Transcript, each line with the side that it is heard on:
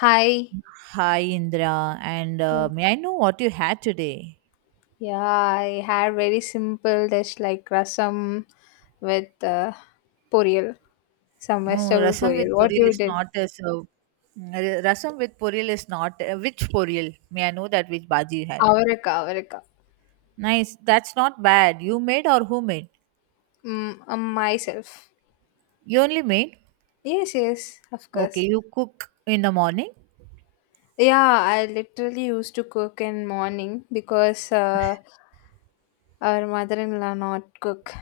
left: Hi.
right: Hi Indra, and
left: Yes.
right: may I know what you had today?
left: Yeah, I had very simple dish like rasam with பொரியல் some
right: Oh,
left: vegetable
right: rasam with
left: பொரியல். What
right: poril
left: you
right: is
left: did?
right: not a serve. Rasam with poril is not which poril? May I know that which bhaji you had?
left: அவரக்கா அவரக்கா
right: Nice. That's not bad. You made or who made?
left: myself.
right: You only made.
left: Yes, yes, of course.
right: Okay, you cook in the morning.
left: Yeah, I literally used to cook in morning because our mother-in-law not cook.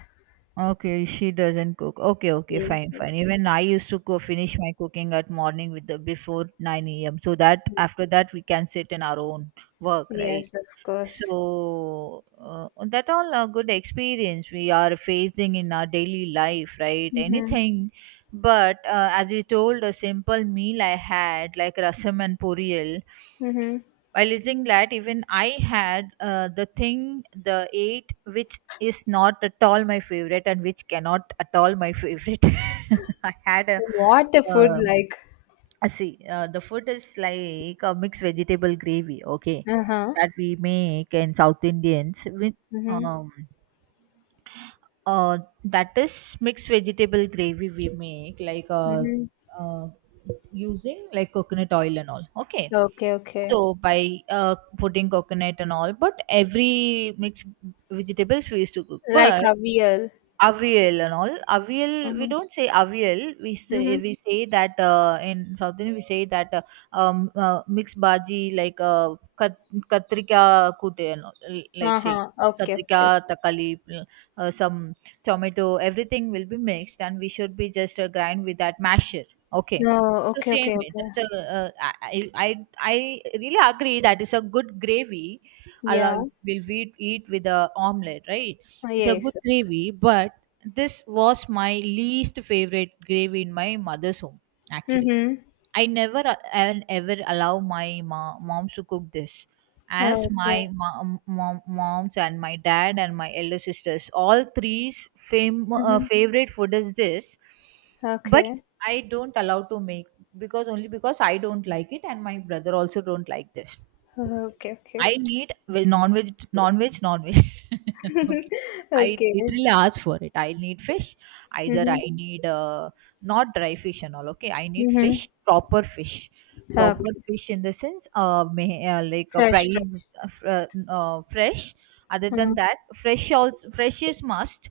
right: Okay, she doesn't cook. Okay, okay,
left: Yes,
right: fine, fine. Even I used to go finish my cooking at morning with the before 9 a.m. So that after that we can sit in our own work, right?
left: yes, of course.
right: So that all a good experience we are facing in our daily life, right?
left: Mm-hmm.
right: Anything, but as you told, a simple meal I had like rasam and puriyal.
left: Mm-hmm.
right: While eating that, even I had the thing, the eight, which is not at all my favorite and which cannot at all my favorite. I had a
left: What the food
right: uh,
left: like?
right: see, the food is like a mixed vegetable gravy, okay,
left: Uh-huh.
right: that we make in South Indians with
left: Mm-hmm.
right: um uh that is mixed vegetable gravy we make like uh using like coconut oil and all, okay.
left: Okay, okay.
right: So by putting coconut and all, but every mixed vegetables we used to cook,
left: Like
right: but
left: Avial.
right: Avial and all. Avial, we
left: Uh-huh.
right: don't say avial. We say
left: Mhm.
right: we say that in South Indian we say that mixed bhaji like katrika kute and all, like say
left: Uh-huh. Okay, okay,
right: katrika
left: okay.
right: takali some tomato everything will be mixed and we should be just grind with that masher. Okay,
left: Oh,
right: so
left: okay,
right: same
left: okay,
right: way.
left: okay.
right: That's a I really agree that is a good gravy. Allow
left: Yeah.
right: will we eat with a omelette right? It's a
left: Yes.
right: good gravy, but this was my least favorite grave in my mother's home. Actually,
left: Mm-hmm.
right: I never and ever allow my mom, to cook this, as
left: Okay.
right: my moms and my dad and my elder sisters, all three's
left: Mm-hmm.
right: favorite food is this, but
left: Okay.
right: I don't allow to make because only because I don't like it and my brother also don't like this.
left: Okay, okay.
right: I need non-veg, non-veg, non-veg. Okay. I
left: Okay.
right: literally ask for it. I need fish. Either
left: Mm-hmm.
right: I need not dry fish and all. Okay. I need
left: Mm-hmm.
right: fish, proper fish. Proper
left: Okay.
right: fish in the sense like a
left: Fresh, fresh.
right: fresh. Other
left: Uh,
right: than that, fresh also fresh is must,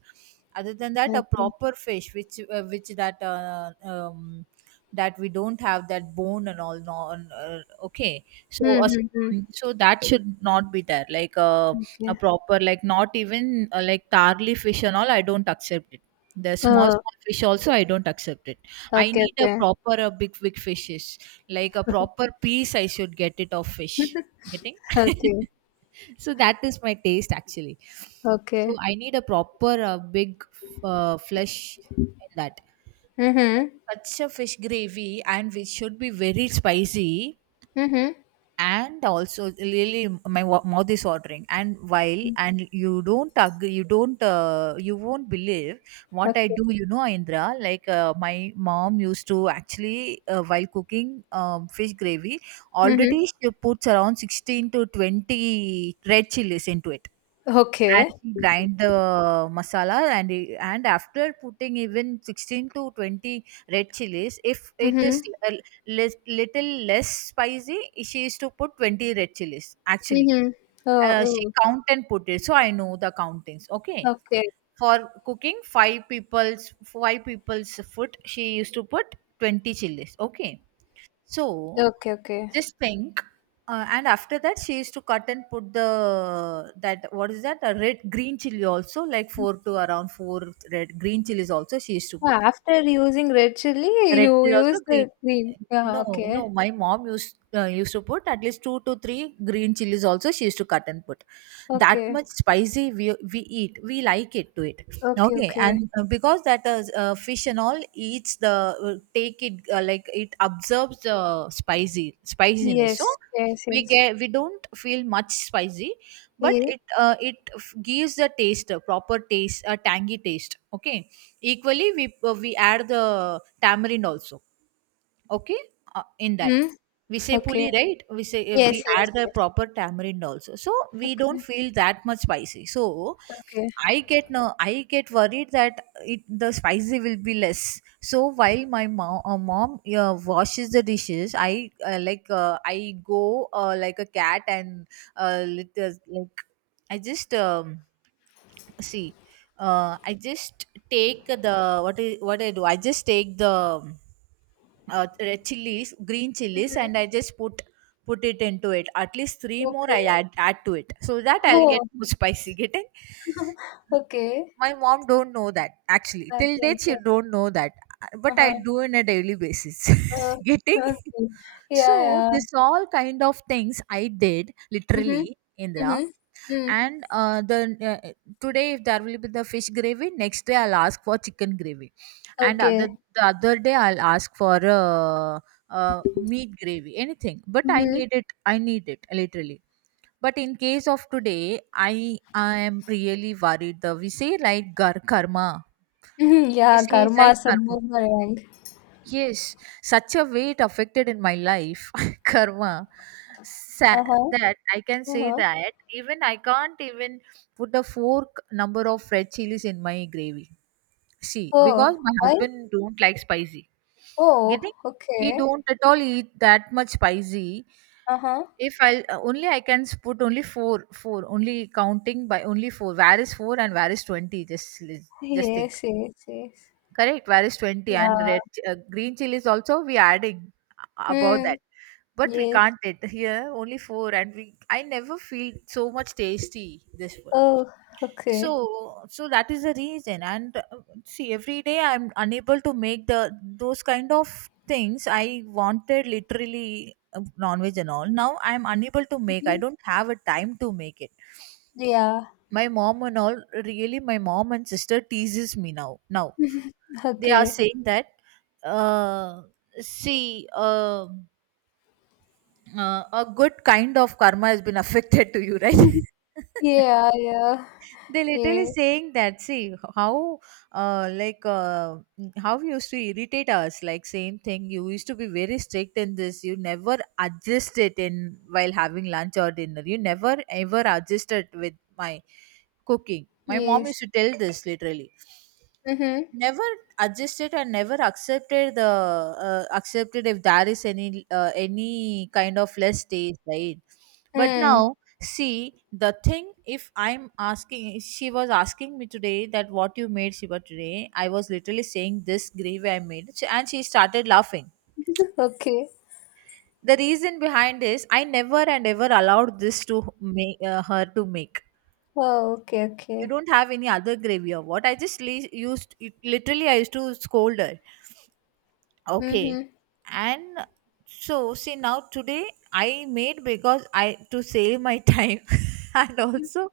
right: other than that a
left: okay.
right: proper fish which that that we don't have that bone and all no and, okay so
left: Mm-hmm.
right: so that should not be there like a
left: Okay.
right: proper like not even like tarly fish and all I don't accept it, the small
left: Oh,
right: small fish also I don't accept it. I
left: okay.
right: need a
left: Okay,
right: proper a big big fishes like a proper piece I should get it of fish getting.
left: okay.
right: So that is my taste actually. So
left: Okay.
right: I need a proper big flesh in that,
left: Mm-hmm.
right: such a fish gravy and which should be very spicy
left: Mm-hmm.
right: and also really my mouth is watering. And while and you don't agree, you don't you won't believe what I
left: Okay.
right: do you know Indra, like my mom used to actually while cooking fish gravy
left: Mm-hmm.
right: already she puts around 16 to 20 red chilies into it and
left: Okay.
right: he grind the masala and and after putting even 16 to 20 red chilies if it is
left: Mm-hmm.
right: a little less spicy, she is to put 20 red chilies actually.
left: Mhm. Oh,
right: She
left: oh.
right: count and put it, so I know the countings. Okay,
left: Okay.
right: for cooking five people's food she used to put 20 chilies. Okay, so
left: Okay, okay.
right: just pink, and after that she used to cut and put the, that what is that, a red green chili also like four to around four red green chilies also she used to put.
left: Ah, after using red chilli,
right: Red
left: you
right: chili also
left: use
right: green,
left: the green. Yeah,
right: no no
left: okay.
right: my mom used used to put at least two to three green chilies also she used to cut and put. That
left: Okay.
right: much spicy we eat we like it to it.
left: Okay,
right: Okay,
left: okay.
right: and because that fish and all eats the take it like it absorbs the spicy spiciness, so
left: Yes, yes,
right: we
left: yes.
right: get, we don't feel much spicy, but
left: Yeah.
right: it gives the taste, a proper taste, a tangy taste. Okay, equally we add the tamarind also, okay in that
left: Hmm?
right: we say
left: Okay.
right: puli right, we say if we
left: Yes, yes,
right: add the
left: yes.
right: proper tamarind also so we don't
left: Okay,
right: feel that much spicy. So
left: okay.
right: I get, no I get worried that it the spicy will be less, so while my mom, washes the dishes I like I go like a cat and uh, lit- uh, like I just see, I just take the, what is, what I do, I just take the red chilies green chilies and
left: Mhm.
right: I just put, put it into it at least three more I
left: Okay.
right: add, add to it so that I'll
left: Oh,
right: get more spicy getting.
left: okay.
right: My mom don't know that actually,
left: Okay,
right: till date she
left: okay.
right: don't know that, but I
left: Uh-huh.
right: do on a daily basis.
left: Uh,
right: Getting.
left: okay.
right: So
left: Yeah, yeah.
right: this all kind of things I did
left: Mm-hmm.
right: literally, Indra.
left: Mm-hmm. Mm.
right: And the uh, today if there will be the fish gravy next day I'll ask for chicken gravy, and other
left: Okay.
right: the other day I'll ask for meat gravy, anything but I
left: Mm-hmm.
right: need it, I need it literally. But in case of today I am really worried, the we say right, karma,
left: Mm-hmm. Yeah,
right: we
left: karma
right: say right,
left: sabbu
right: karma.
left: boomerang.
right: Yes, such a way it affected in my life, karma, sa-
left: Uh-huh.
right: that I can say
left: Uh-huh.
right: that even I can't even put a fork number of red chilies in my gravy. See, because
left: Oh,
right: my
left: why?
right: husband don't like spicy.
left: Oh,
right: Getting he
left: okay.
right: don't at all eat that much spicy.
left: Uh-huh.
right: If I only I can put only four, four only, counting by only four. Where is four and where is 20? Just think.
left: Yes, yes, yes.
right: Correct, where is 20 and
left: Yeah.
right: red green chilies also we adding about
left: Hmm.
right: that. But we
left: Yes.
right: can't it here only four, and we I never feel so much tasty this one.
left: Oh, okay.
right: So so that is the reason, and see every day I'm unable to make the those kind of things I wanted literally, non-veg and all. Now I'm unable to make. I
left: Mhm.
right: don't have a time to make it.
left: Yeah,
right: My mom and all really my mom and sister teases me now now, they are
left: okay.
right: saying that uh, see a good kind of karma has been affected to you right.
left: Yeah, yeah,
right: They literally
left: yeah,
right: saying that, see how uh, like uh, how you used to irritate us, like same thing you used to be very strict in this, you never adjusted in, while having lunch or dinner you never ever adjusted with my cooking, my mom
left: yes.
right: used to tell this literally.
left: Mm-hmm.
right: Never adjusted and never accepted the accepted if there is any kind of less taste right. But
left: Mm.
right: now see the thing, if I'm asking, she was asking me today that what you made Shiva today, I was literally saying this gravy I made, and she started laughing.
left: Okay.
right: The reason behind is I never and ever allowed this to make, her to make.
left: Oh, okay,
right: You
left: okay.
right: don't have any other gravy or what, I just used it, literally I used to scold her. Okay.
left: Mm-hmm.
right: And so see now today I made because I to save my time and also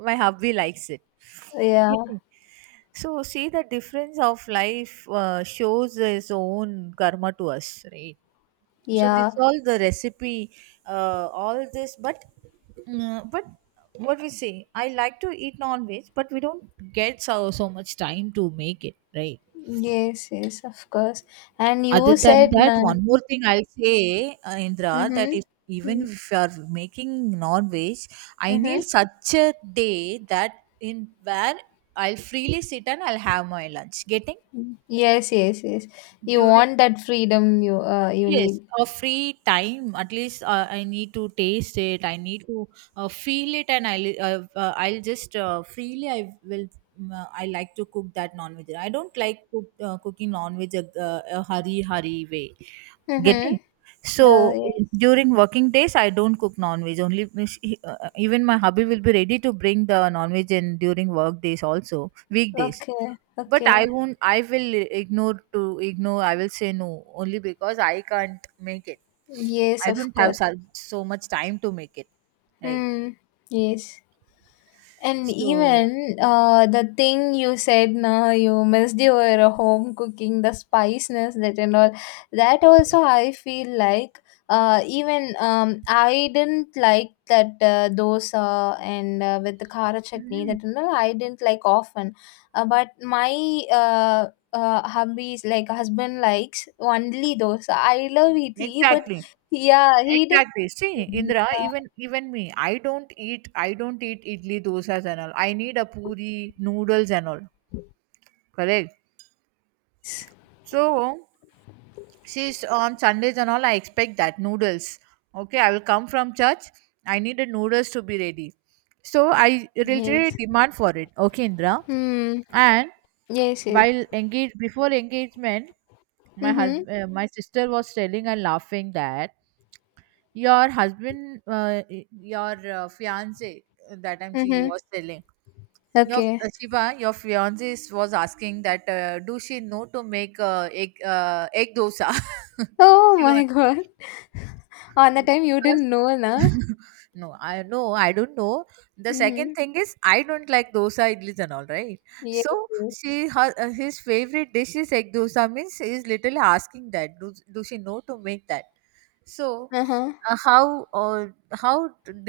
right: my hubby likes it.
left: Yeah,
right: Getting. So see the difference of life shows its own karma to us, right? So
left: yeah.
right: this all the recipe, all this, but but what we say, I like to eat non-veg, but we don't get so so much time to make it, right?
left: Yes, yes, of course. And
right: Other
left: you
right: than
left: said,
right: that,
left: na.
right: one more thing I'll say, Indra, that
left: Mm-hmm.
right: if even if you are making non-veg, I need
left: Mm-hmm.
right: such a day that in where I'll freely sit and I'll have my lunch. Getting
left: Yes, yes, yes. You
right: during,
left: want that freedom, you you need.
right: yes a free time at least I need to taste it, I need to feel it, and I'll I'll just freely I will I like to cook that non-veg, I don't like cook, cooking non-veg a hurry hurry way. Getting.
left: Mm-hmm. No,
right: So
left: yes.
right: during working days, I don't cook non-veg. Only even my hubby will be ready to bring the non-veg in during work days also, weekdays.
left: Okay,
right: But I
left: okay.
right: won't. I will ignore to ignore, I will say no only because I can't make it.
left: Yes,
right: I
left: of
right: don't have
left: course.
right: so, so much time to make it. Right.
left: Hmm. Yes. And
right: So
left: even the thing you said now, you missed your home cooking, the spiciness that and all, that also I feel like even I didn't like that dosa and with the khara chutney
right: mhm,
left: that and all, I didn't like often. But my hubby's like husband likes only dosa. I love idli, but
right: exactly.
left: yeah, he didn't.
right: Exactly. See,
left: Like
right: Indra, even even me, I don't eat, I don't eat idli, dosas and all. I need a puri, noodles and all. Correct. So she's on Sundays and all. I expect that noodles. Okay, I will come from church. I need the noodles to be ready. So I
left: yes.
right: reiterated demand for it. Okay, Indra.
left: Hmm.
right: And
left: Yes. Yes.
right: while engaged before engagement, my
left: Mhm.
right: husband, my sister was telling and laughing that your husband, your fiance, that time she
left: Mhm.
right: was telling your
left: Okay.
right: Shiva, your was asking that do she know to make egg dosa.
left: Oh
right: She was
left: my God. On the time you
right: because
left: didn't know, na?
right: no, I don't know. The second
left: Mhm.
right: thing is I don't like dosa idlis and all, right?
left: Yes.
right: So
left: Yes.
right: his favorite dish is egg dosa, means he is literally asking that do she know to make that. So
left: Uh-huh.
right: uh, how uh, how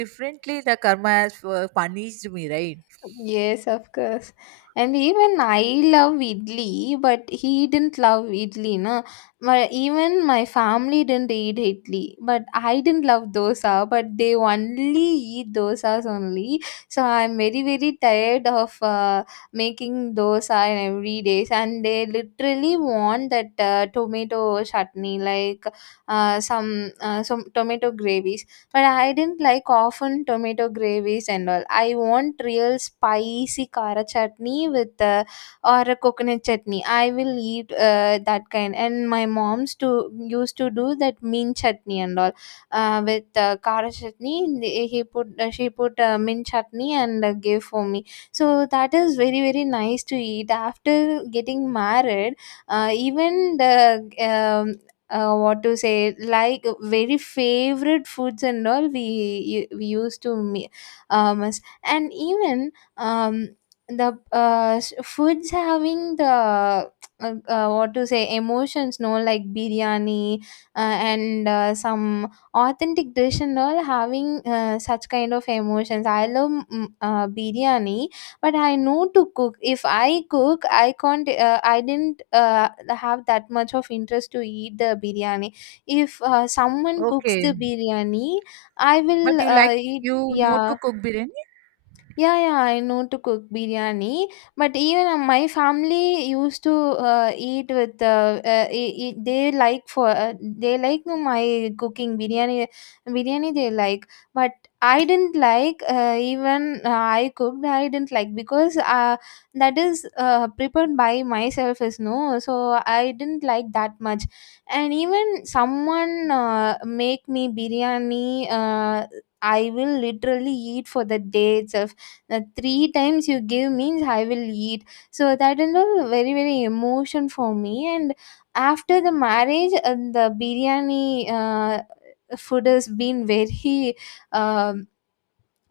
right: differently the karma has punished me, right?
left: Yes, of course. And even I love idli, but he didn't love idli, no. Even my family didn't eat idli, but I didn't love dosa, but they only eat dosas only. So I'm very, very tired of making dosa in every day. And they literally want that tomato chutney, like some tomato gravy, but I didn't like often tomato gravies and all. I want real spicy kara chutney with or a coconut chutney. I will eat that kind. And my mom's to used to do that mint chutney and all with kara chutney, and He put she put mint chutney and gave for me. So that is very very nice to eat. After getting married, even the um, what to say, like very favorite foods and all we used to me and even um the foods having the what to say emotions no, like biryani and some authentic dish and all having such kind of emotions, I love biryani, but I know to cook. If I cook, I can't, I didn't have that much of interest to eat the biryani. If someone cooks the
right: Okay,
left: biryani, I will
right: but you like
left: eat.
right: you know to
left: Yeah,
right: cook biryani?
left: yeah, yeah, I know to cook biryani, but even my family used to eat with they like my cooking biryani, biryani they like, but I didn't like even I cooked, I didn't like because that is prepared by myself is no, so I didn't like that much, and even someone make me biryani, I will literally eat for the day itself, three times you give means I will eat, so that is a very very emotion for me. And after the marriage, the biryani food has been very um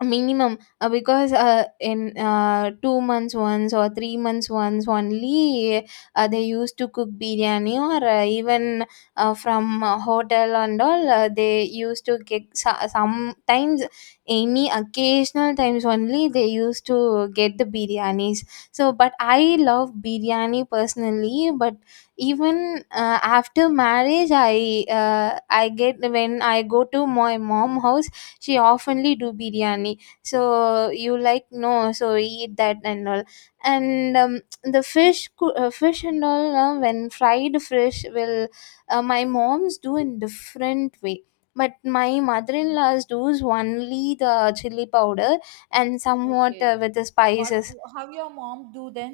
left: minimum, because in 2 months once or 3 months once only, they used to cook biryani, or even from hotel and all they used to get, sometimes any occasional times only they used to get the biryanis. So, but I love biryani personally, but even after marriage, I get when I go to my mom house, she oftenly do biryani, so you like no, so eat that and all. And the fish and all, when fried fish will, my mom's do in different way, but my mother-in-law's does only the chili powder and somewhat
right: Okay,
left: with the
right: what,
left: spices.
right: how your mom do then?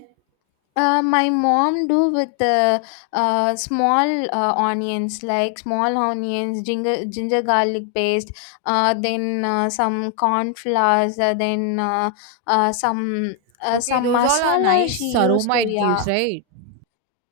left: My mom do with the small onions, like small onions, ginger garlic paste, then some corn flours, then uh, some
right: Okay,
left: some
right: those all are
left: masala she
right: nice
left: used to.
right: aroma it
left: Yeah.
right: gives, right?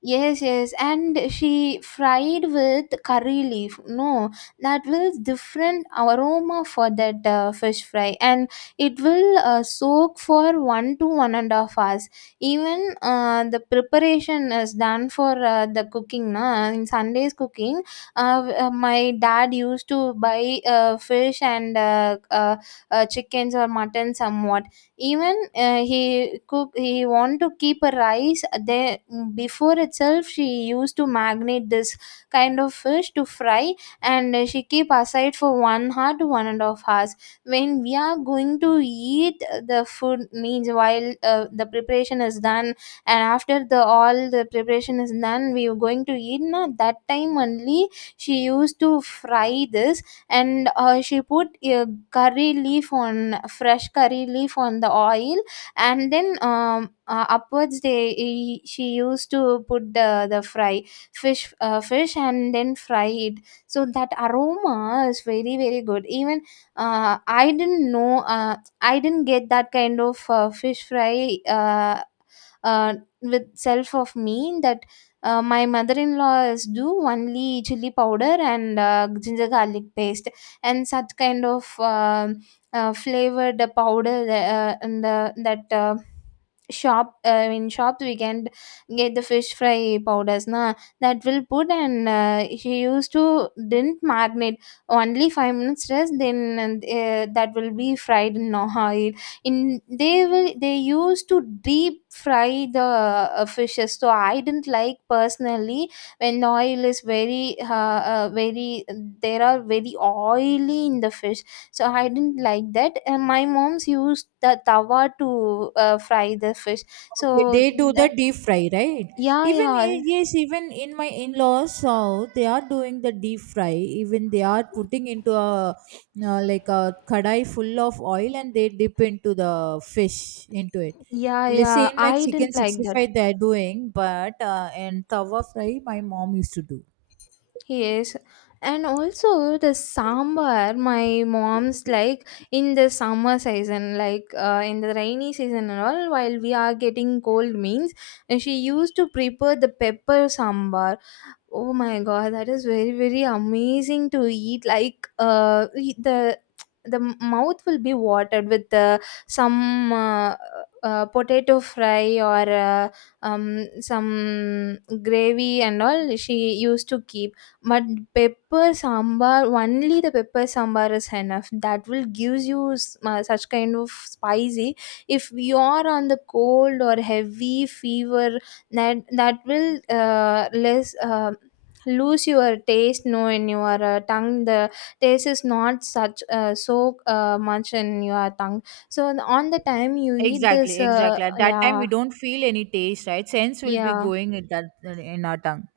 left: Yes, yes, and she fried with curry leaf. No, that will different aroma for that fish fry, and it will soak for 1 to 1.5 hours. Even the preparation is done for the cooking. Na, in Sundays cooking, my dad used to buy fish and chickens or mutton somewhat. Even he cook, he want to keep a rice there before itself she used to marinate this kind of fish to fry, and she keep aside for 1 hour to 1.5 hours. When we are going to eat the food means while the preparation is done, and after the all the preparation is done, we are going to eat now, that time only she used to fry this. And she put a curry leaf, on fresh curry leaf on the oil, and then upwards, they she used to put the fry fish fish and then fry it. So that aroma is very very good. Even I didn't know, I didn't get that kind of fish fry, uh, with self of me, that my mother-in-laws law do only chili powder and ginger garlic paste and such kind of flavored powder, in the that shop, in shops we can get the fish fry powders na. That will put, and she used to didn't marinate, only 5 minutes rest then, and that will be fried in oil. In, they will, they used to deep fry the fishes, so I didn't like personally. When oil is very, there are very oily in the fish, so I didn't like that, and my mom's used the tawa to fry the fish, so
right: Okay, they do the
left: that,
right: deep fry, right?
left: yeah,
right: Even
left: yeah,
right: yes, even in my in-laws, they are doing the deep fry. Even they are putting into a like a kadai full of oil, and they dip into the fish into it.
left: yeah,
right: The
left: yeah,
right: same like
left: I didn't
right: chicken
left: like that.
right: 65 they are doing, but and tawa fry my mom used to do.
left: Yes, and also the sambar my mom's like in the summer season, like in the rainy season and all, while we are getting cold means she used to prepare the pepper sambar. Oh my god, that is very very amazing to eat. Like the mouth will be watered with the some potato fry or some gravy and all she used to keep. But pepper sambar, only the pepper sambar is enough. That will gives you such kind of spicy. If you are on the cold or heavy fever, that will less lose your taste no in your tongue. The taste is not such so much in your tongue, so on the time you eat this.
right: Exactly, exactly. At that time,
left: Yeah,
right: we don't feel any taste, right? Sense will be
left: yeah.
right: going in that in our tongue.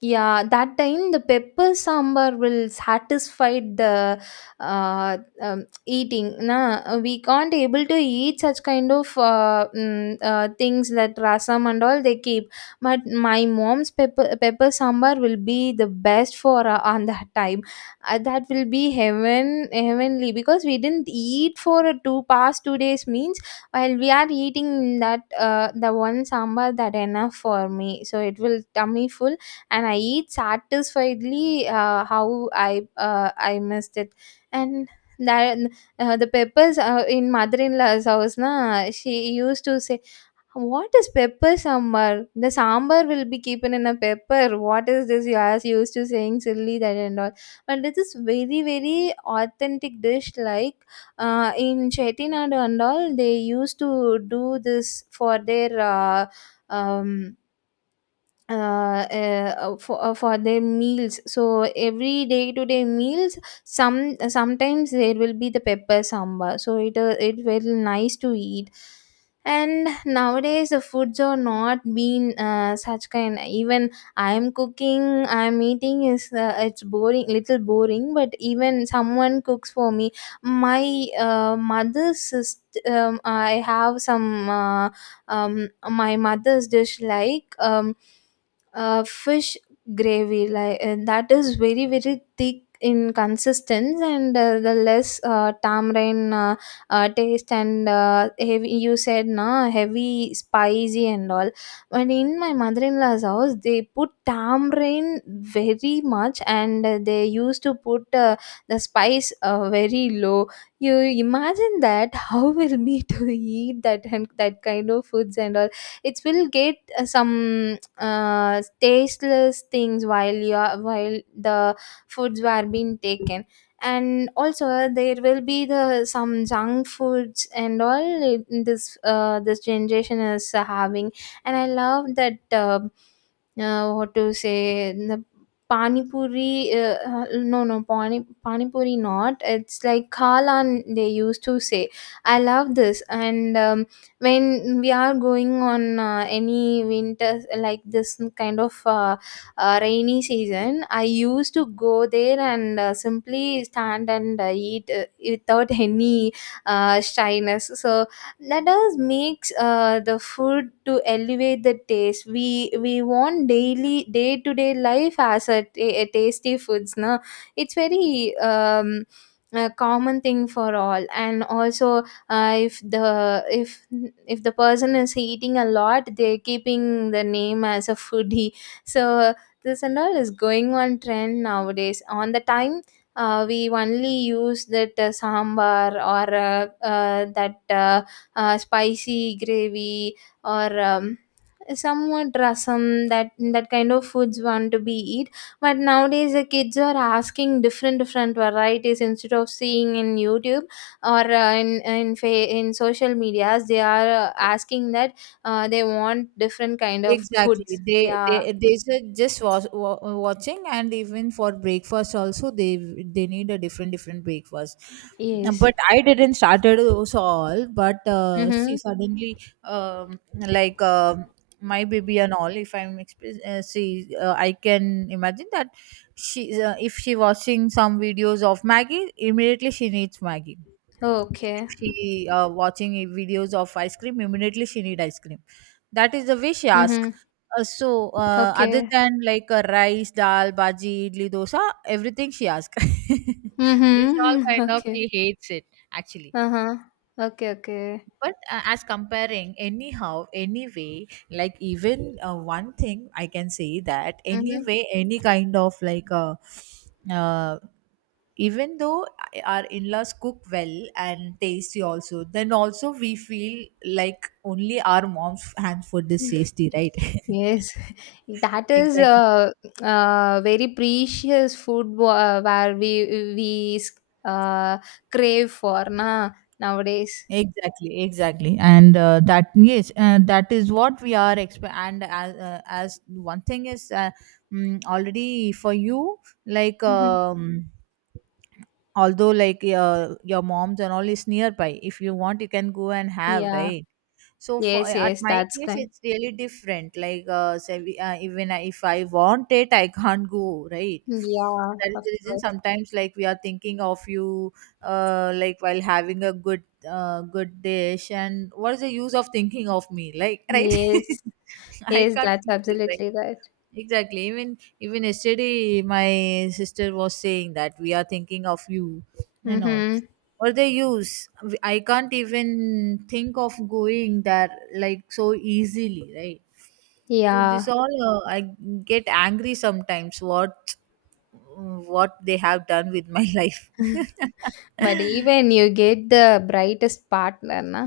left: Yeah, that time the pepper sambar will satisfy the eating. Na, we can't able to eat such kind of things that rasam and all they keep. But my mom's pepper sambar will be the best for on that time. That will be heavenly because we didn't eat for two past 2 days means while we are eating that, the one sambar that enough for me. So it will tummy full and I eat satisfiedly, how I missed it. And that, the peppers in mother-in-law's house, na, she used to say, "What is pepper sambar? The sambar will be keeping in a pepper. What is this?" You are used to saying silly that and all. But this is very very authentic dish like in Chettinad and all, they used to do this for their um, for their meals, so every day to day meals sometimes there will be the pepper sambar, so it very nice to eat. And nowadays the foods are not being such kind. Even I'm cooking, I'm eating is it's boring, little boring, but even someone cooks for me, my I have some my mother's dish like, fish gravy like, and that is very very thick in consistence, and the less tamarind taste, and heavy, you said na, heavy spicy and all. And in my mother-in-law's house they put tamarind very much, and they used to put the spice very low. You imagine that how will me to eat that and that kind of foods and all. It will get some tasteless things while you are, while the foods were being taken. And also there will be the some junk foods and all in this this generation is having. And I love that what to say, the pani puri, no no pani puri, not, it's like kalan they used to say. I love this, and when we are going on any winter, like this kind of rainy season, I used to go there and simply stand and eat without any shyness. So that does makes the food to elevate the taste. We want daily day to day life as a, a tasty foods, no, it's very a common thing for all. And also if the if the person is eating a lot, they're keeping the name as a foodie. So this and all is going on trend nowadays on the time. We only use that sambar, or that spicy gravy, or somewhat rasam, that kind of foods want to be eat. But nowadays the kids are asking different different varieties, instead of seeing in YouTube or in in social medias, they are asking that they want different kind of
right: Exactly.
left: foods,
right: They
left: yeah.
right: they they ju- just was watching, and even for breakfast also they need a different different breakfast.
left: Yes.
right: But I didn't started also all. But
left: Mm-hmm.
right: see, suddenly like, my baby and all. If I'm express, see, I can imagine that she if she watching some videos of Maggie, immediately she needs Maggie.
left: Okay.
right: If she videos of ice cream, immediately she need ice cream. That is the way she ask.
left: Mm-hmm.
right: So other
left: Okay.
right: than like rice dal bhaji idli dosa, everything she ask. This all
left: Mm-hmm.
right: kind of
left: Okay.
right: she hates it actually.
left: Uh-huh. Okay, okay.
right: But as comparing anyhow anyway, like even one thing I can say that
left: Mm-hmm.
right: anyway, any kind of like uh, even though our in-laws cook well and tasty also, then also we feel like only our mom's hand food is tasty, right?
left: Yes, that is
right: Exactly,
left: very precious food, where we we uh, crave for, na, nowadays.
right: exactly, exactly. And that, yes, that is what we are and as one thing is already for you, like
left: Mhm.
right: although like your mom's and all is nearby, if you want you can go and have,
left: Yeah.
right: right? So for
left: Yes.
right: at
left: Yes,
right: my
left: that's
right: case,
left: correct.
right: it's really different. Like say, even if I want it, I can't go. Right.
left: Yeah,
right: That is
left: of
right: the reason.
left: course.
right: Sometimes, like we are thinking of you, like while having a good, good dish, and what is the use of thinking of me? Like, right?
left: Yes.
right: I
left: Yes,
right: can't
left: that's
right: feel it, right?
left: absolutely right.
right: Exactly. Even even yesterday, my sister was saying that we are thinking of you and all.
left: Mm-hmm.
right: What they use? I can't even think of going there like so easily, right? So this
left: Yeah.
right: all I get angry sometimes. What they have done with my life?
left: But even you get the brightest partner, na.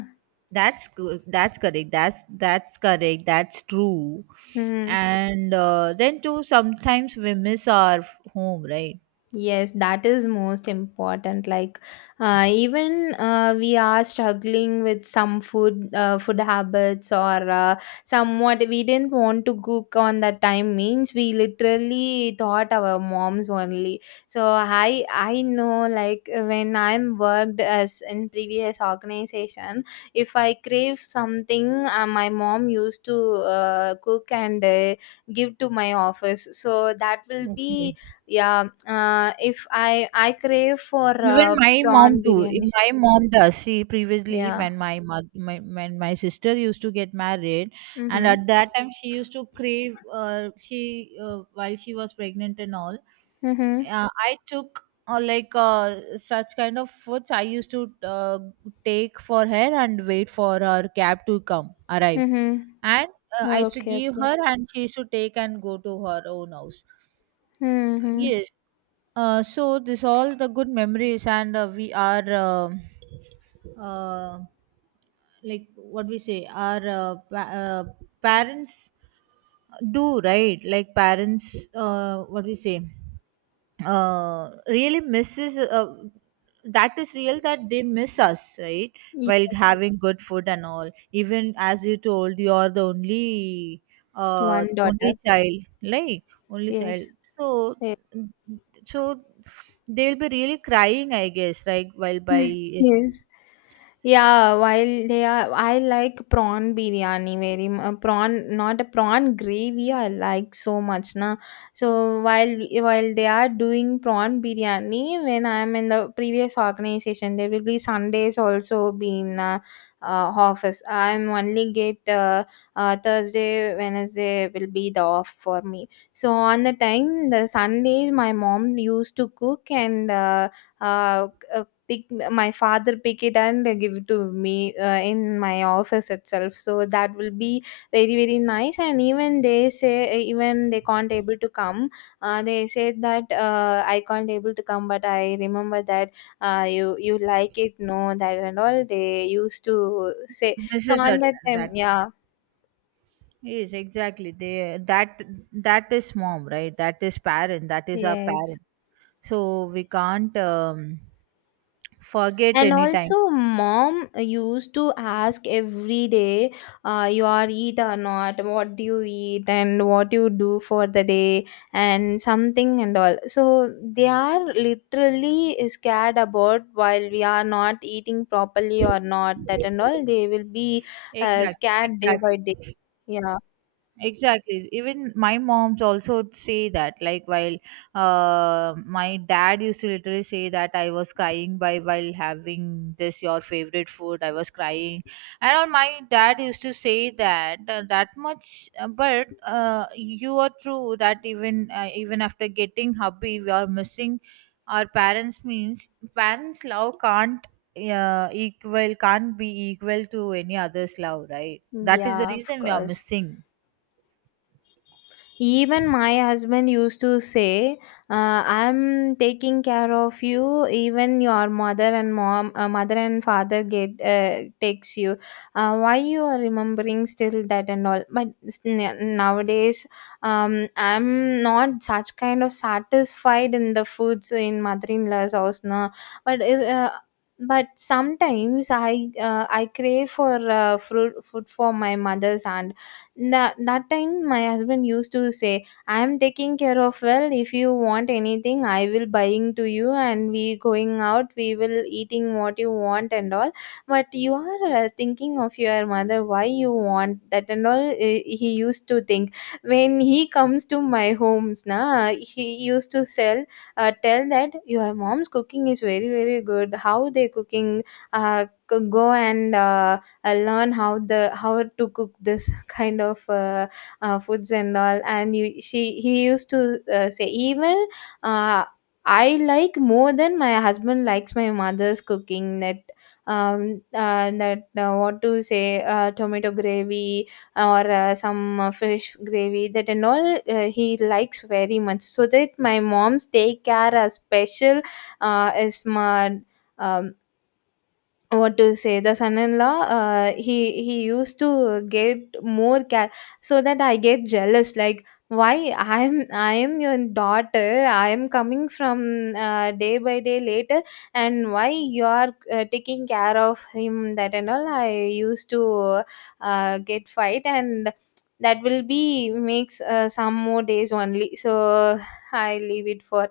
right: That's good. That's correct. That's correct. That's true.
left: Hmm.
right: And then too, sometimes we miss our home, right?
left: Yes, that is most important. Like, even we are struggling with some food, food habits, or somewhat we didn't want to cook on that time. Means we literally thought our moms only. So I know, like when I'm worked as in previous organization, if I crave something, my mom used to cook and give to my office. So that will be,
right: Okay.
left: yeah, if I crave for
right: Even my mom
left: prawn
right: too. If
left: biryani.
right: My mom does. She previously,
left: Yeah.
right: when my mother, when my sister used to get married, and
left: Mhm.
right: at that time she used to crave. She while she was pregnant and all,
left: Mhm.
right: I took like such kind of foods. I used to take for her and wait for her cab to come arrive,
left: Mhm.
right: and I used to
left: Okay.
right: give
left: Okay.
right: her, and she used to take and go to her own house.
left: Mhm.
right: Yes. So this all the good memories, and we are uh, like what we say, our parents do, right. Like parents, what we say really misses that is real, that they miss us, right?
left: Ye-
right: While having good food and all, even as you told, you are the only
left: One
right: only
left: daughter.
right: child, like only child.
left: Yes.
right: So
left: Yes.
right: so they'll be really crying, I guess, like while by
left: Yes. Yeah, while they are, I like prawn biryani very prawn, not a prawn gravy, I like so much na. So while they are doing prawn biryani, when I am in the previous organization, there will be Sundays also being office. I am only get Thursday, Wednesday will be the off for me. So on the time the Sunday, my mom used to cook and. Uh, Pick, my father pick it and give it to me in my office itself, so that will be very very nice. And even they say, even they can't able to come, they said that I can't able to come, but I remember that you like it, no, that and all they used to say. So
right: misses
left: on
right: at
left: that time,
right: that.
left: yeah.
right: Yes, exactly, they that that is mom, right? That is parent, that is our
left: Yes.
right: parent. So we can't forget
left: And
right: anytime.
left: also, mom used to ask every day, you are eat or not, what do you eat, and what you do for the day, and something and all. So they are literally scared about while we are not eating properly or not, that and all. They will be
right: Exactly,
left: scared day by
right: exactly.
left: day. Yeah,
right: Exactly. Even my mom's also say that. Like while my dad used to literally say that I was crying by while having this your favorite food. I was crying, and all my dad used to say that that much. But you are true that even after getting hubby, we are missing our parents. Means parents' love can't equal can't be equal to any other's love, right? That is the
left: yeah, of
right: reason we are
left: course.
right: missing.
left: Even my husband used to say, "I'm taking care of you. Even your mother and mom, mother and father get takes you. Why you are remembering still that and all?" But nowadays, I'm not such kind of satisfied in the foods in mother-in-law's house now. But uh, but sometimes I crave for fruit food for my mother's aunt. That time my husband used to say, I am taking care of well, if you want anything I will buying to you, and we going out, we will eating what you want and all. But you are thinking of your mother, why you want that and all, eh, he used to think. When he comes to my homes, na, he used to sell, tell that your mom's cooking is very very good, how they cooking, go and I learn how the how to cook this kind of foods and all. And you, she he used to say, even uh, I like more than my husband likes my mother's cooking. That what to say, tomato gravy or some fish gravy, that and all he likes very much. So that my mom's daycare a special is my um, what to say, the son-in-law, he used to get more care. So that I get jealous like, why I am your daughter, I am coming from day by day later, and why you are taking care of him, that and all. I used to get fight, and that will be makes some more days only, so I leave it for.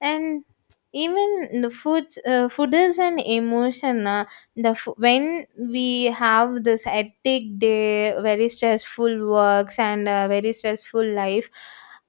left: And even the food is an emotion. When we have this hectic day, very stressful works and a very stressful life,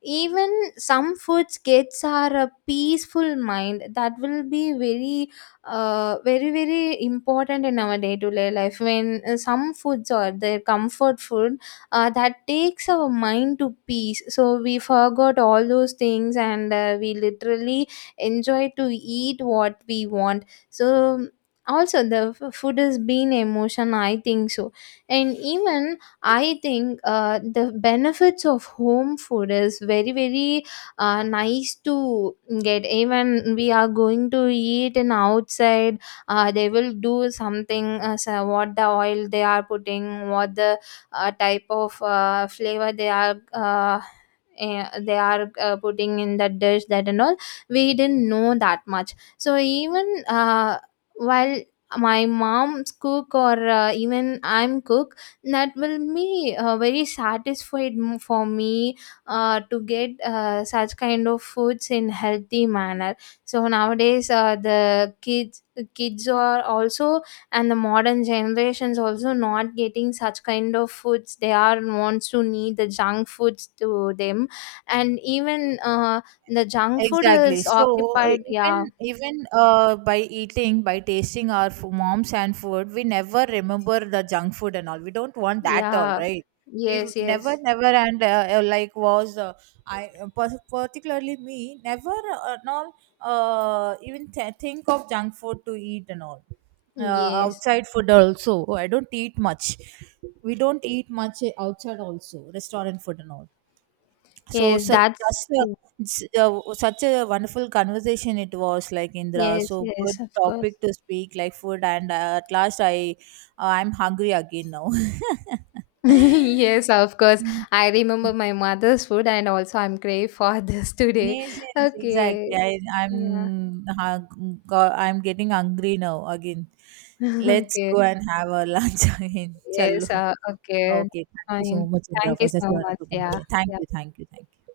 left: even some foods gets are a peaceful mind, that will be very very very important in our day to day life. When some foods are their comfort food, that takes our mind to peace, so we forgot all those things and we literally enjoy to eat what we want. So also food has been emotion, I think so. And even I think, the benefits of home food is very very nice to get. Even we are going to eat in outside, they will do something, so what the oil they are putting, what the type of flavor they are they are putting in that dish, that and all, we didn't know that much. So even while my mom's cook, or even I'm cook, that will be very satisfied for me to get such kind of foods in healthy manner. So nowadays the kids are also, and the modern generations also not getting such kind of foods, they are wants to need the junk foods to them. And even the junk food
right: Exactly.
left: is
right: So
left: occupied,
right: even
left: yeah.
right: even by eating, by tasting our mom's and food, we never remember the junk food and all. We don't want that all,
left: Yeah.
right: right? We
left: Yes,
right: never,
left: yes.
right: never, and like was I particularly me never and all even think of junk food to eat and all.
left: Yes,
right: Outside food also. I don't eat much. We don't eat much outside also. Restaurant food and all. So
left: yes,
right: such
left: that's,
right: just a, such a wonderful conversation it was like, Indra.
left: yes,
right: So
left: yes,
right: good
left: of course.
right: topic to speak, like food, and at last I I'm hungry again now.
left: Yes, of course.
right: Mm,
left: I remember my mother's food, and also I'm crave for this today.
right: yes, yes, exactly.
left: Okay,
right: I,
left: yeah,
right: I'm getting hungry now again. Let's
left: okay,
right: go and have a lunch again.
left: yes,
right: Chalo.
left: okay,
right: Okay, thank you so
left: fine.
right: much, Indra,
left: Thank
right: for
left: you
right: such
left: so
right: a
left: much.
right: wonderful
left: Yeah,
right: conversation. Thank you,
left: yeah.
right: thank you, thank you.